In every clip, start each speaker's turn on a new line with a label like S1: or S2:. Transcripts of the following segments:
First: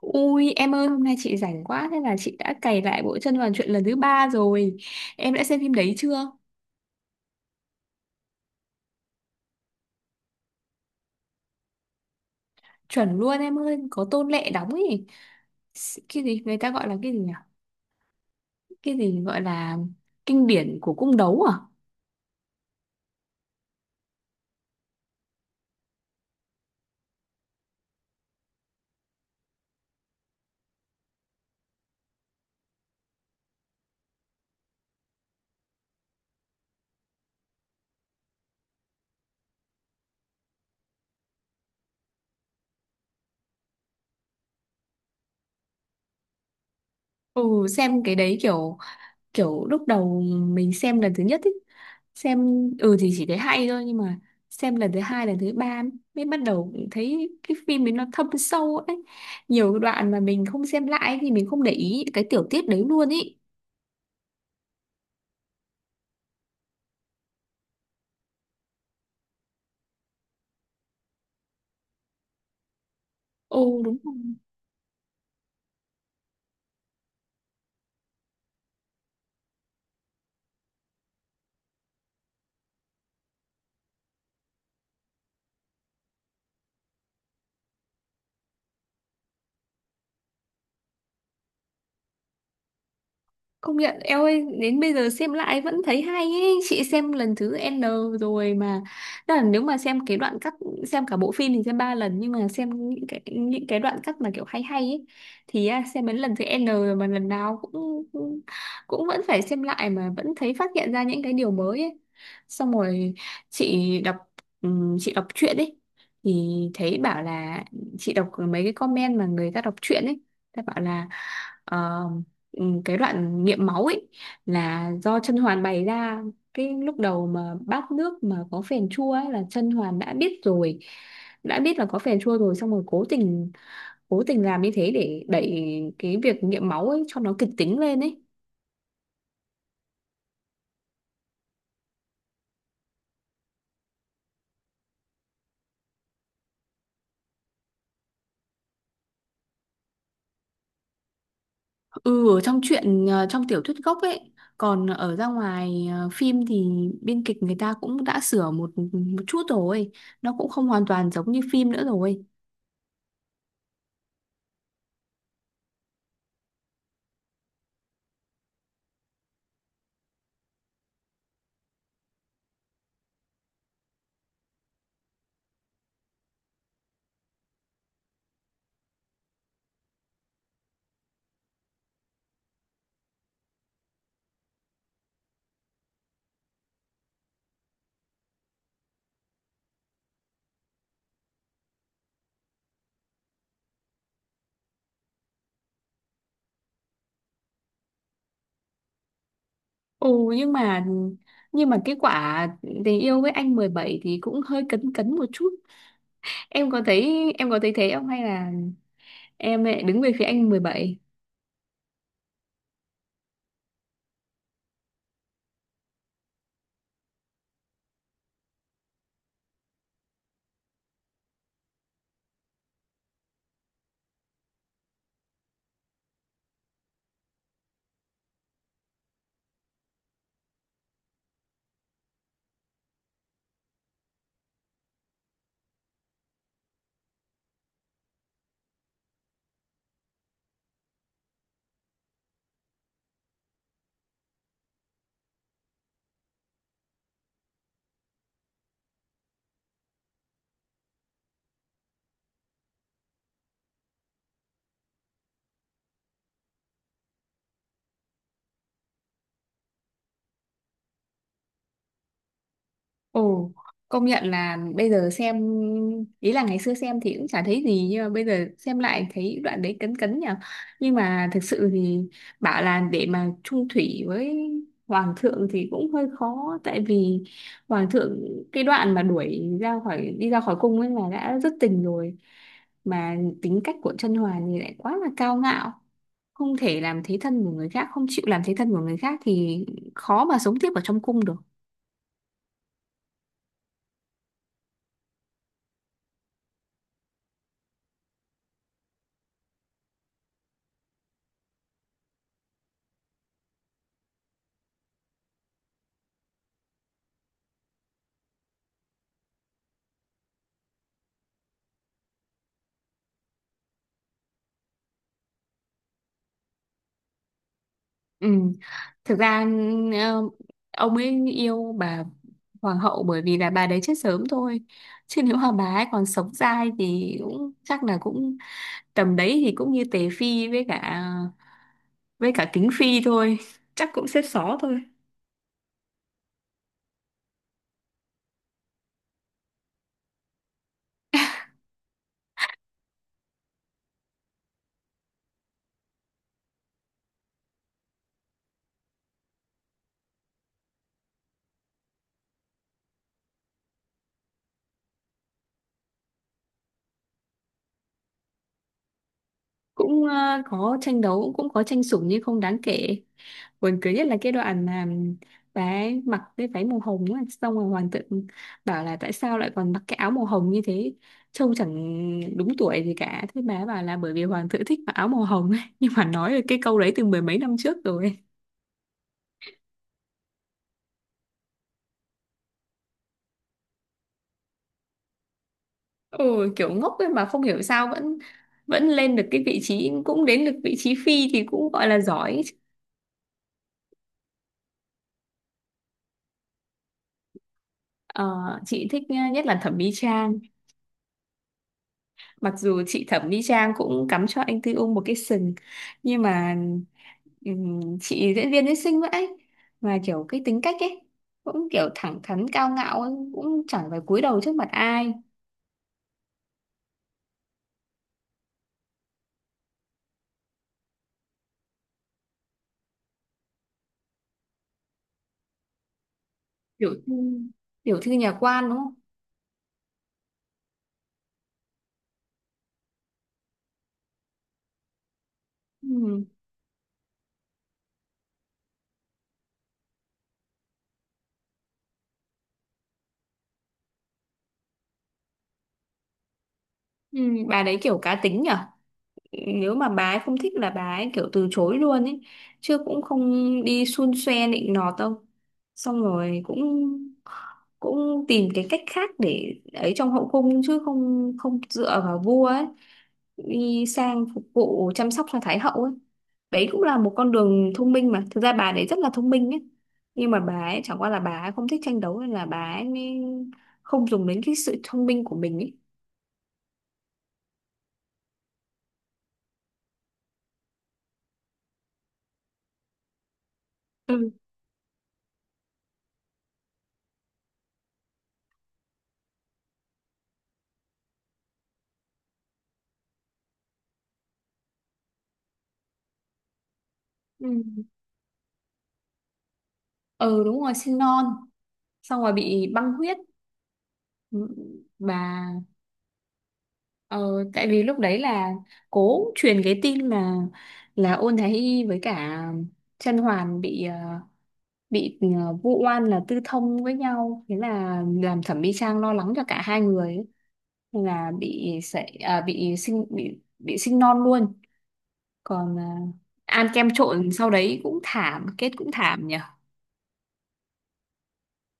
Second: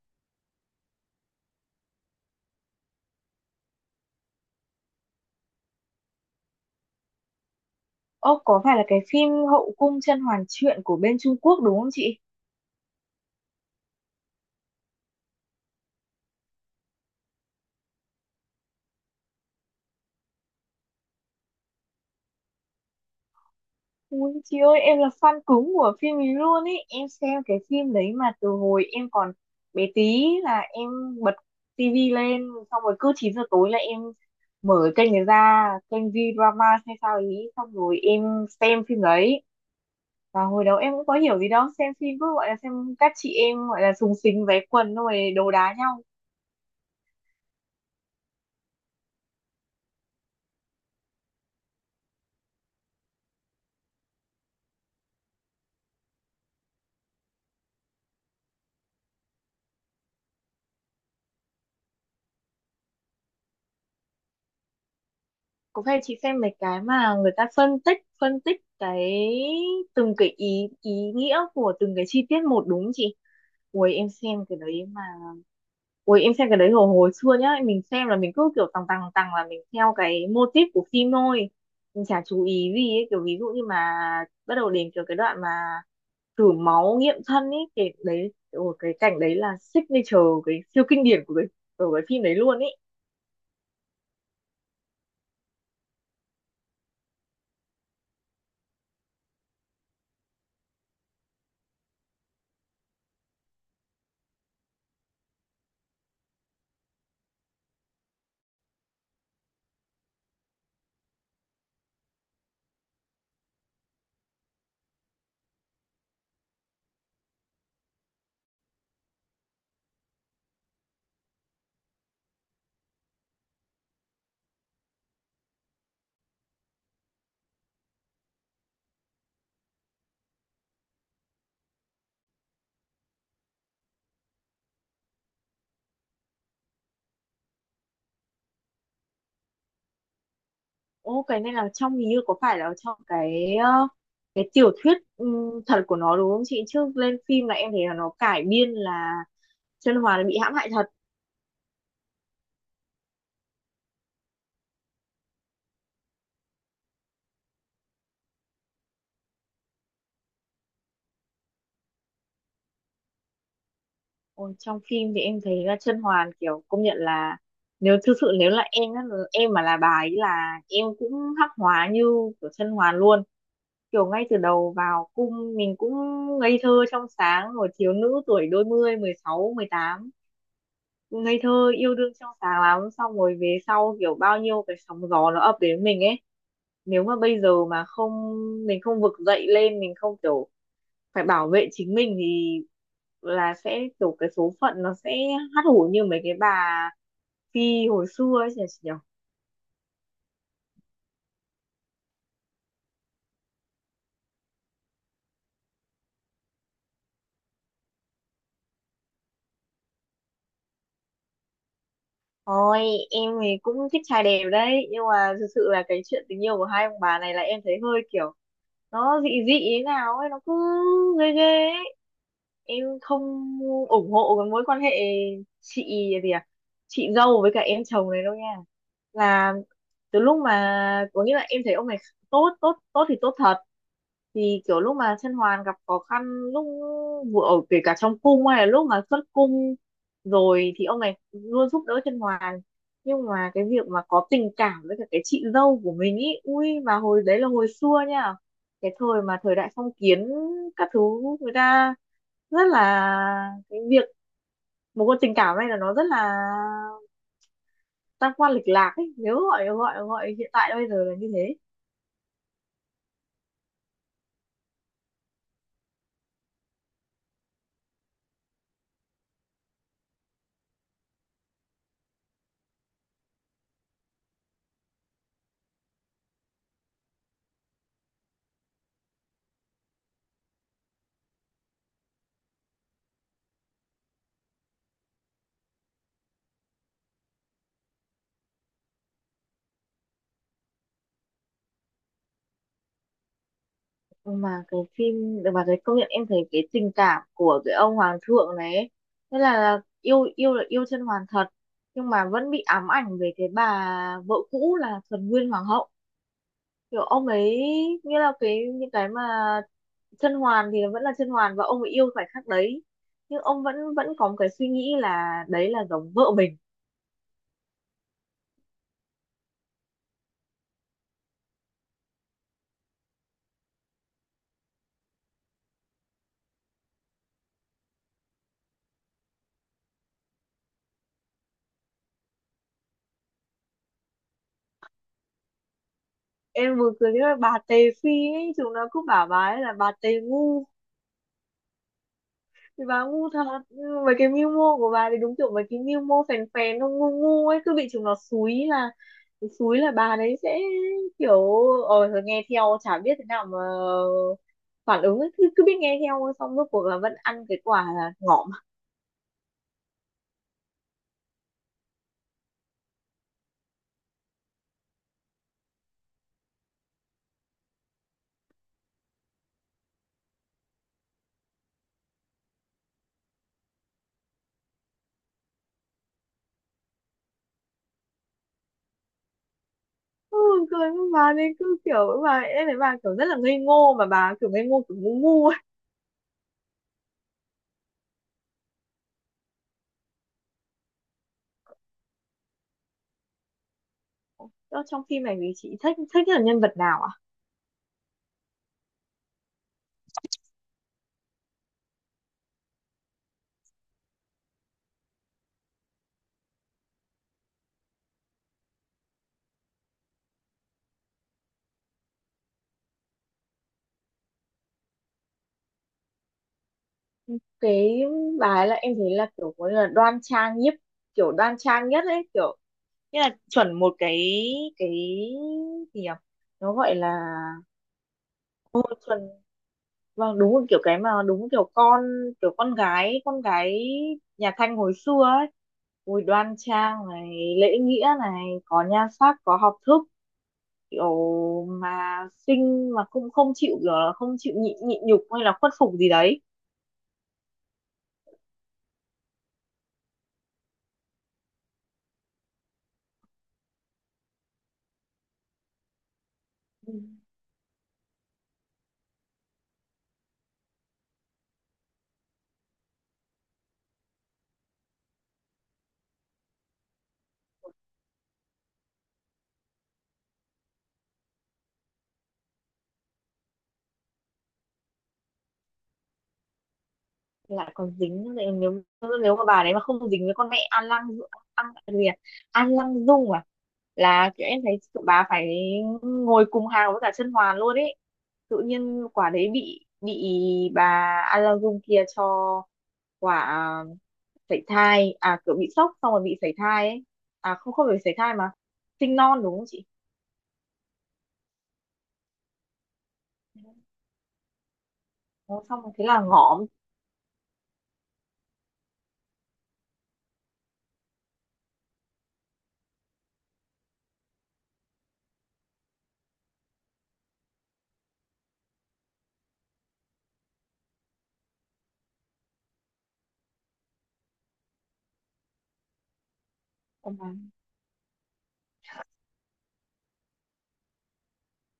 S1: Ui em ơi, hôm nay chị rảnh quá. Thế là chị đã cày lại bộ Chân Đoàn Chuyện lần thứ ba rồi. Em đã xem phim đấy chưa?
S2: Ơ có phải là cái phim Hậu cung甄嬛truyện của bên Trung Quốc đúng không chị?
S1: Chuẩn luôn em ơi, có Tôn Lệ đóng ấy. Cái gì người ta gọi là cái gì nhỉ? Cái gì gọi là kinh điển của cung đấu à?
S2: Ui chị ơi, em là fan cứng của phim ấy luôn ý. Em xem cái phim đấy mà từ hồi em còn bé tí là em bật tivi lên. Xong rồi cứ 9 giờ tối là em mở kênh này ra, kênh V-drama hay sao ý. Xong rồi em xem phim đấy. Và hồi đó em cũng có hiểu gì đâu, xem phim cứ gọi là xem, các chị em gọi là súng xính váy quần, xong rồi đồ đá nhau.
S1: Ừ, xem cái đấy kiểu. Kiểu lúc đầu mình xem lần thứ nhất ấy, xem, ừ thì chỉ thấy hay thôi. Nhưng mà xem lần thứ hai, lần thứ ba mới bắt đầu cũng thấy cái phim ấy nó thâm sâu ấy. Nhiều đoạn mà mình không xem lại thì mình không để ý cái tiểu tiết đấy luôn ý.
S2: Cũng hay, chị xem mấy cái mà người ta phân tích cái từng cái ý ý nghĩa của từng cái chi tiết một đúng không chị?
S1: Ồ,
S2: Ui
S1: đúng
S2: em
S1: rồi.
S2: xem cái đấy mà, ui em xem cái đấy hồi hồi xưa nhá, mình xem là mình cứ kiểu tằng tằng tằng là mình theo cái mô típ của phim thôi, mình chả chú ý gì ấy. Kiểu ví dụ như mà bắt đầu đến kiểu cái đoạn mà thử máu nghiệm thân ấy, cái đấy ôi, cái cảnh đấy là signature, cái siêu kinh điển của cái phim đấy luôn ý.
S1: Công nhận, eo ơi, đến bây giờ xem lại vẫn thấy hay ấy. Chị xem lần thứ N rồi mà. Tức là nếu mà xem cái đoạn cắt, xem cả bộ phim thì xem ba lần, nhưng mà xem những cái đoạn cắt mà kiểu hay hay ấy thì xem đến lần thứ N rồi mà lần nào cũng cũng cũng vẫn phải xem lại mà vẫn thấy phát hiện ra những cái điều mới ấy. Xong rồi chị đọc, chị đọc truyện ấy thì thấy bảo là, chị đọc mấy cái comment mà người ta đọc truyện ấy, ta bảo là ờ, cái đoạn nghiệm máu ấy là do Chân Hoàn bày ra. Cái lúc đầu mà bát nước mà có phèn chua ấy là Chân Hoàn đã biết rồi, đã biết là có phèn chua rồi, xong rồi cố tình làm như thế để đẩy cái việc nghiệm máu ấy cho nó kịch tính lên ấy.
S2: Ô cái này là trong hình như có phải là trong cái cái tiểu thuyết thật của nó đúng không chị? Trước lên phim là em thấy là nó cải biên là Chân Hoàn bị hãm hại thật.
S1: Ừ, ở trong truyện, trong tiểu thuyết gốc ấy, còn ở ra ngoài phim thì biên kịch người ta cũng đã sửa một một chút rồi, nó cũng không hoàn toàn giống như phim nữa rồi.
S2: Ôi, trong phim thì em thấy là Chân Hoàn kiểu công nhận là, nếu thực sự nếu là em á, em mà là bà ấy là em cũng hắc hóa như của Chân Hoàn luôn. Kiểu ngay từ đầu vào cung mình cũng ngây thơ trong sáng rồi, thiếu nữ tuổi đôi mươi, mười sáu mười tám, ngây thơ yêu đương trong sáng lắm, xong rồi về sau kiểu bao nhiêu cái sóng gió nó ập đến mình ấy, nếu mà bây giờ mà không, mình không vực dậy lên, mình không kiểu phải bảo vệ chính mình, thì là sẽ kiểu cái số phận nó sẽ hắt hủi như mấy cái bà phi hồi xưa ấy nhỉ.
S1: Ừ, nhưng mà nhưng mà cái quả tình yêu với anh mười bảy thì cũng hơi cấn cấn một chút. Em có thấy thế không, hay là em lại đứng về phía anh mười bảy?
S2: Ôi em thì cũng thích trai đẹp đấy, nhưng mà thực sự là cái chuyện tình yêu của hai ông bà này là em thấy hơi kiểu nó dị dị thế nào ấy, nó cứ ghê ghê ấy. Em không ủng hộ cái mối quan hệ chị gì à, chị dâu với cả em chồng này đâu nha. Là từ lúc mà có nghĩa là em thấy ông này tốt tốt tốt thì tốt thật, thì kiểu lúc mà Chân Hoàn gặp khó khăn, lúc vừa ở kể cả trong cung hay là lúc mà xuất cung rồi, thì ông này luôn giúp đỡ Chân Hoàng. Nhưng mà cái việc mà có tình cảm với cả cái chị dâu của mình ý, ui mà hồi đấy là hồi xưa nha, cái thời mà thời đại phong kiến các thứ, người ta rất là cái việc một con tình cảm này là nó rất là tam quan lịch lạc ấy, nếu gọi gọi gọi hiện tại bây giờ là như thế.
S1: Ồ, công nhận là bây giờ xem, ý là ngày xưa xem thì cũng chả thấy gì, nhưng mà bây giờ xem lại thấy đoạn đấy cấn cấn nhỉ. Nhưng mà thực sự thì bảo là để mà chung thủy với hoàng thượng thì cũng hơi khó. Tại vì hoàng thượng, cái đoạn mà đuổi ra khỏi, đi ra khỏi cung ấy là đã rất tình rồi, mà tính cách của Chân Hoàn thì lại quá là cao ngạo, không thể làm thế thân của người khác, không chịu làm thế thân của người khác thì khó mà sống tiếp ở trong cung được.
S2: Mà cái phim, mà cái công nhận em thấy cái tình cảm của cái ông hoàng thượng này ấy, thế là yêu yêu là yêu Chân Hoàn thật, nhưng mà vẫn bị ám ảnh về cái bà vợ cũ là Thuần Nguyên hoàng hậu. Kiểu ông ấy như là cái những cái mà Chân Hoàn thì vẫn là Chân Hoàn, và ông ấy yêu khoảnh khắc đấy, nhưng ông vẫn vẫn có một cái suy nghĩ là đấy là giống vợ mình.
S1: Ừ. Thực ra, ờ, ông ấy yêu bà hoàng hậu bởi vì là bà đấy chết sớm thôi. Chứ nếu mà bà ấy còn sống dai thì cũng chắc là cũng tầm đấy thì cũng như Tề Phi, với cả Kính Phi thôi, chắc cũng xếp xó thôi.
S2: Em vừa cười với bà Tề Phi ấy, chúng nó cứ bảo bà ấy là bà Tề ngu, thì bà ngu thật. Nhưng mà mấy cái mưu mô của bà thì đúng kiểu mấy cái mưu mô phèn phèn nó ngu ngu ấy, cứ bị chúng nó xúi là, xúi là bà đấy sẽ kiểu thôi nghe theo chả biết thế nào mà phản ứng ấy. Cứ biết nghe theo thôi, xong rốt cuộc là vẫn ăn cái quả là ngọm.
S1: Cũng có tranh đấu, cũng có tranh sủng nhưng không đáng kể. Buồn cười nhất là cái đoạn mà bà ấy mặc cái váy màu hồng á, xong rồi hoàng tự bảo là tại sao lại còn mặc cái áo màu hồng như thế, trông chẳng đúng tuổi gì cả. Thế bà ấy bảo là bởi vì hoàng tự thích mặc áo màu hồng ấy. Nhưng mà nói được cái câu đấy từ mười mấy năm trước rồi.
S2: Ừ, cười với bà, nên cứ kiểu bà em thấy bà kiểu rất là ngây ngô, mà bà kiểu ngây ngô kiểu ngu ngu ấy.
S1: Ừ, kiểu ngốc ấy mà không hiểu sao vẫn vẫn lên được cái vị trí, cũng đến được vị trí phi thì cũng gọi là giỏi.
S2: Đó, trong phim này thì chị thích thích là nhân vật nào à?
S1: Ờ, chị thích, nhất là Thẩm Mỹ Trang. Mặc dù chị Thẩm Mỹ Trang cũng cắm cho anh Tư Ung một cái sừng, nhưng mà chị diễn viên ấy xinh vậy mà kiểu cái tính cách ấy cũng kiểu thẳng thắn, cao ngạo ấy, cũng chẳng phải cúi đầu trước mặt ai.
S2: Cái bà ấy là em thấy là kiểu có là đoan trang nhất, kiểu đoan trang nhất ấy, kiểu nghĩa là chuẩn một cái gì nhỉ, nó
S1: tiểu
S2: gọi
S1: thư
S2: là,
S1: tiểu thư nhà quan đúng không?
S2: chuẩn. Vâng, đúng một kiểu cái mà, đúng một kiểu con, kiểu con gái nhà Thanh hồi xưa ấy. Bùi
S1: Ừm,
S2: đoan trang này, lễ nghĩa này, có nhan sắc, có học thức, kiểu mà xinh mà cũng không chịu kiểu là không chịu nhịn nhịn nhục hay là khuất phục gì đấy.
S1: bà đấy kiểu cá tính nhở. Nếu mà bà ấy không thích là bà ấy kiểu từ chối luôn ấy, chứ cũng không đi xun xoe nịnh nọt đâu. Xong rồi cũng cũng tìm cái cách khác để ấy trong hậu cung, chứ không không dựa vào vua ấy, đi sang phục vụ chăm sóc cho thái hậu ấy. Đấy cũng là một con đường thông minh, mà thực ra bà đấy rất là thông minh ấy. Nhưng mà bà ấy chẳng qua là bà ấy không thích tranh đấu nên là bà ấy mới không dùng đến cái sự thông minh của mình ấy.
S2: Lại còn dính nữa. Nếu nếu mà bà đấy mà không dính với con mẹ An Lăng, An gì à, An Lăng Dung à,
S1: ừ
S2: là kiểu em thấy tụi bà phải ngồi cùng hàng với cả Chân Hoàn luôn ấy. Tự nhiên quả đấy bị bà An Lăng Dung kia cho quả sảy thai à, kiểu bị sốc xong rồi bị sảy thai ấy. À không,
S1: ừ
S2: không phải sảy thai mà sinh non đúng không chị?
S1: ừ, đúng rồi, sinh non xong rồi bị băng huyết. Ừ, bà.
S2: Nó xong rồi thế là ngõm.
S1: Ờ, tại vì lúc đấy là cố truyền cái tin mà là Ôn Thái Y với cả Chân Hoàn bị vu oan là tư thông với nhau, thế là làm Thẩm Mỹ Trang lo lắng cho cả hai người ấy. Nên là bị sảy, à, bị sinh non luôn. Còn ăn kem trộn sau đấy cũng thảm, kết cũng thảm nhỉ.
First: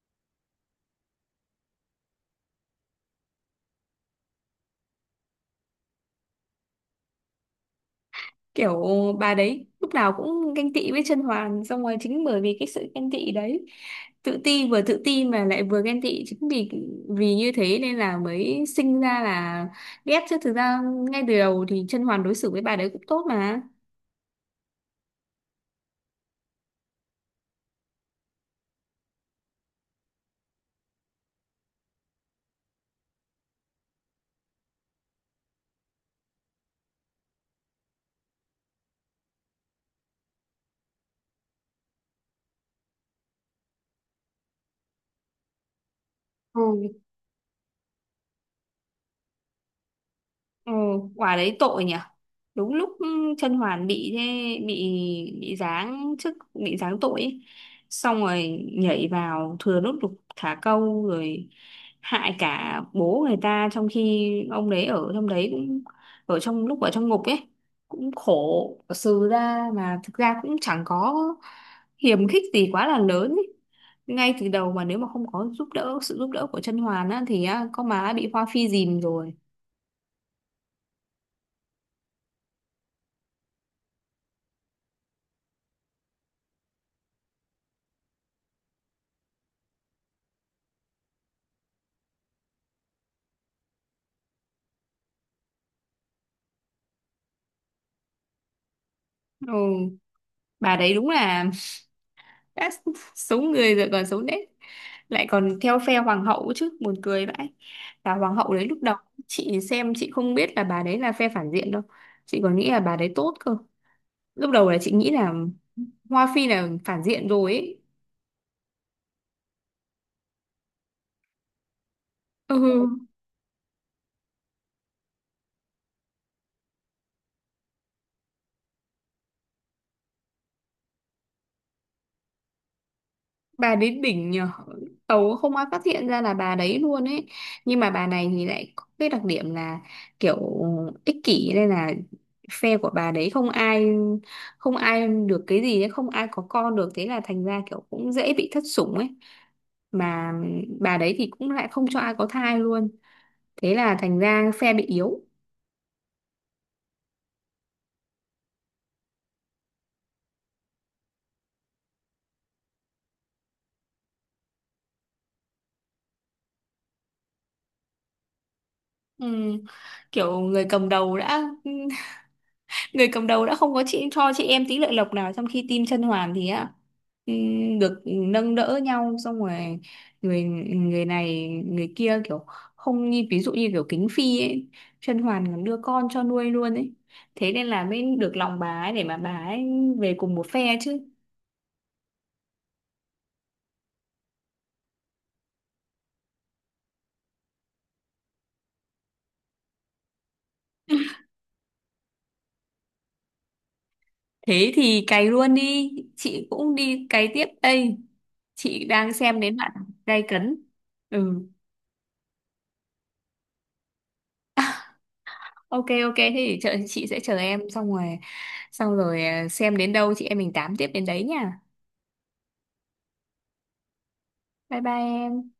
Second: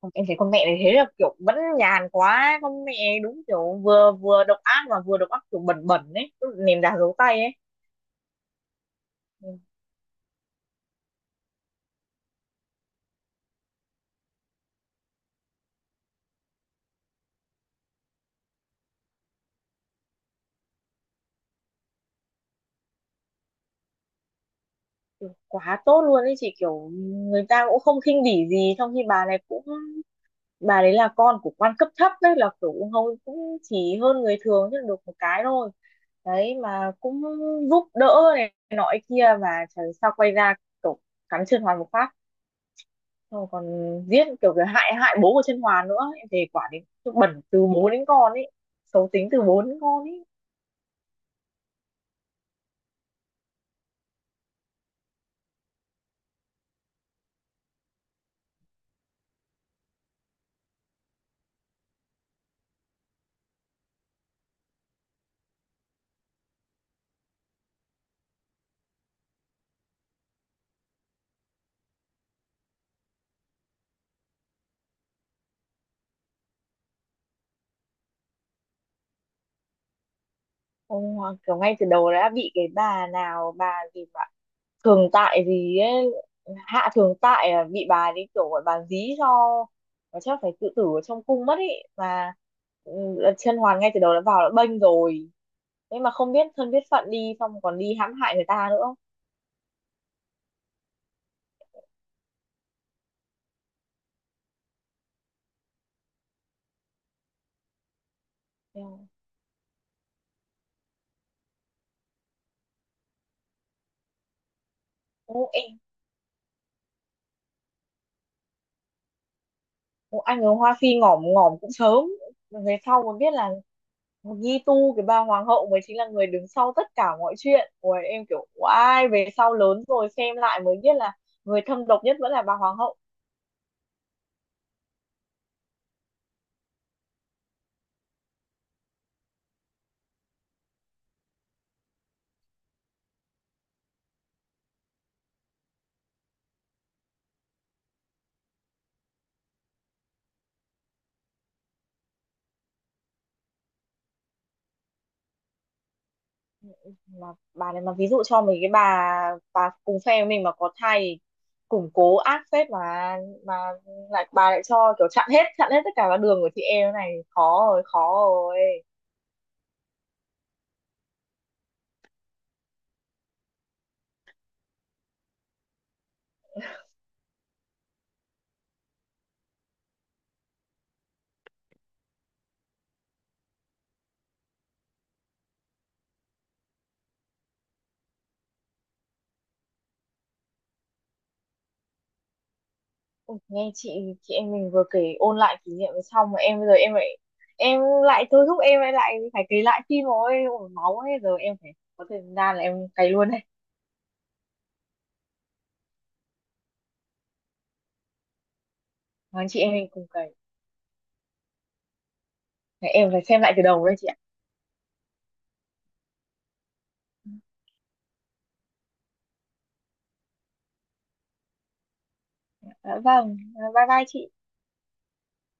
S2: Không, em thấy con mẹ này thế là kiểu vẫn nhàn quá con mẹ, đúng kiểu vừa vừa độc ác, mà vừa độc ác kiểu bẩn bẩn ấy, kiểu ném đá giấu tay ấy.
S1: Kiểu bà
S2: Ừ,
S1: đấy lúc nào cũng ganh tị với Chân Hoàn, xong rồi chính bởi vì cái sự ganh tị đấy, tự ti, vừa tự ti mà lại vừa ghen tị, chính vì vì như thế nên là mới sinh ra là ghét. Chứ thực ra ngay từ đầu thì Chân Hoàn đối xử với bà đấy cũng tốt mà.
S2: kiểu quá tốt luôn ấy chị, kiểu người ta cũng không khinh bỉ gì, trong khi bà này cũng, bà đấy là con của quan cấp thấp đấy, là kiểu cũng hầu cũng chỉ hơn người thường chứ được một cái thôi, đấy mà cũng giúp đỡ này nọ kia, mà trời sao quay ra kiểu cắn Chân Hoàn một phát. Xong còn giết kiểu cái hại hại bố của Chân Hoàn nữa, em thề quả đến
S1: Ừ.
S2: bẩn từ bố đến con ấy, xấu tính từ bố đến con ấy.
S1: Ừ, quả đấy tội nhỉ. Đúng lúc Chân Hoàn bị thế, bị bị giáng chức, bị giáng tội ấy. Xong rồi nhảy vào thừa nước đục thả câu rồi hại cả bố người ta, trong khi ông đấy ở trong đấy cũng ở trong lúc ở trong ngục ấy cũng khổ sừ ra, mà thực ra cũng chẳng có hiềm khích gì quá là lớn ấy. Ngay từ đầu mà nếu mà không có giúp đỡ, sự giúp đỡ của Chân Hoàn á thì á, con má đã bị Hoa Phi dìm rồi.
S2: Ông kiểu ngay từ đầu đã bị cái bà nào bà gì mà thường tại gì ấy, hạ thường tại à, bị bà đi kiểu gọi bà dí cho, và chắc phải tự tử ở trong cung mất ấy mà. Ừ, Chân Hoàn ngay từ đầu đã vào đã bênh rồi, thế mà không biết thân biết phận đi xong còn đi hãm hại người ta nữa.
S1: Ừ, bà đấy đúng là đã xấu người rồi còn xấu nết, lại còn theo phe hoàng hậu chứ, buồn cười vãi. Và hoàng hậu đấy, lúc đầu
S2: Eo,
S1: chị xem chị không biết là bà đấy là phe phản diện đâu, chị còn nghĩ là bà đấy tốt cơ. Lúc đầu là chị nghĩ là
S2: ô, em.
S1: Hoa Phi là phản diện rồi ấy.
S2: Ủa, anh ở Hoa Phi ngỏm ngỏm cũng sớm. Về
S1: Ừ,
S2: sau mới biết là Nhi Tu, cái bà hoàng hậu mới chính là người đứng sau tất cả mọi chuyện. Ủa, em kiểu oai, về sau lớn rồi xem lại mới biết là người thâm độc nhất vẫn là bà hoàng hậu.
S1: bà đến đỉnh nhờ, tàu không ai phát hiện ra là bà đấy luôn ấy. Nhưng mà bà này thì lại có cái đặc điểm là kiểu ích kỷ, nên là phe của bà đấy không ai được cái gì ấy, không ai có con được, thế là thành ra kiểu cũng dễ bị thất sủng ấy. Mà bà đấy thì cũng lại không cho ai có thai luôn, thế là thành ra phe bị yếu.
S2: Mà bà này mà ví dụ cho mình cái bà cùng phe với mình mà có thai thì củng cố ác phết, mà lại bà lại cho kiểu chặn hết tất cả các đường của chị em này, khó rồi, khó rồi.
S1: Ừ. Kiểu người cầm đầu đã không có chị cho chị em tí lợi lộc nào, trong khi team Chân Hoàn thì á, được nâng đỡ nhau. Xong rồi người người này, người kia, kiểu không như ví dụ như kiểu Kính Phi ấy, Chân Hoàn còn đưa con cho nuôi luôn ấy, thế nên là mới được lòng bà ấy để mà bà ấy về cùng một phe chứ.
S2: Ôi, nghe chị em mình vừa kể ôn lại kỷ niệm xong mà em bây giờ em lại, em lại thôi thúc em lại lại phải kể lại phim rồi. Ôi máu ấy, giờ em phải có thời gian là em cày luôn đây.
S1: Thế thì cày luôn đi, chị cũng đi cày tiếp đây. Chị đang xem
S2: Mang
S1: đến
S2: chị
S1: bạn
S2: em mình cùng
S1: gay
S2: cày.
S1: cấn. Ừ.
S2: Để em phải xem lại từ đầu đây chị ạ.
S1: OK, OK, thế thì chờ, chị sẽ chờ em. Xem đến đâu chị em mình tám tiếp đến đấy nha.
S2: Dạ vâng, bye bye chị.
S1: Bye bye em.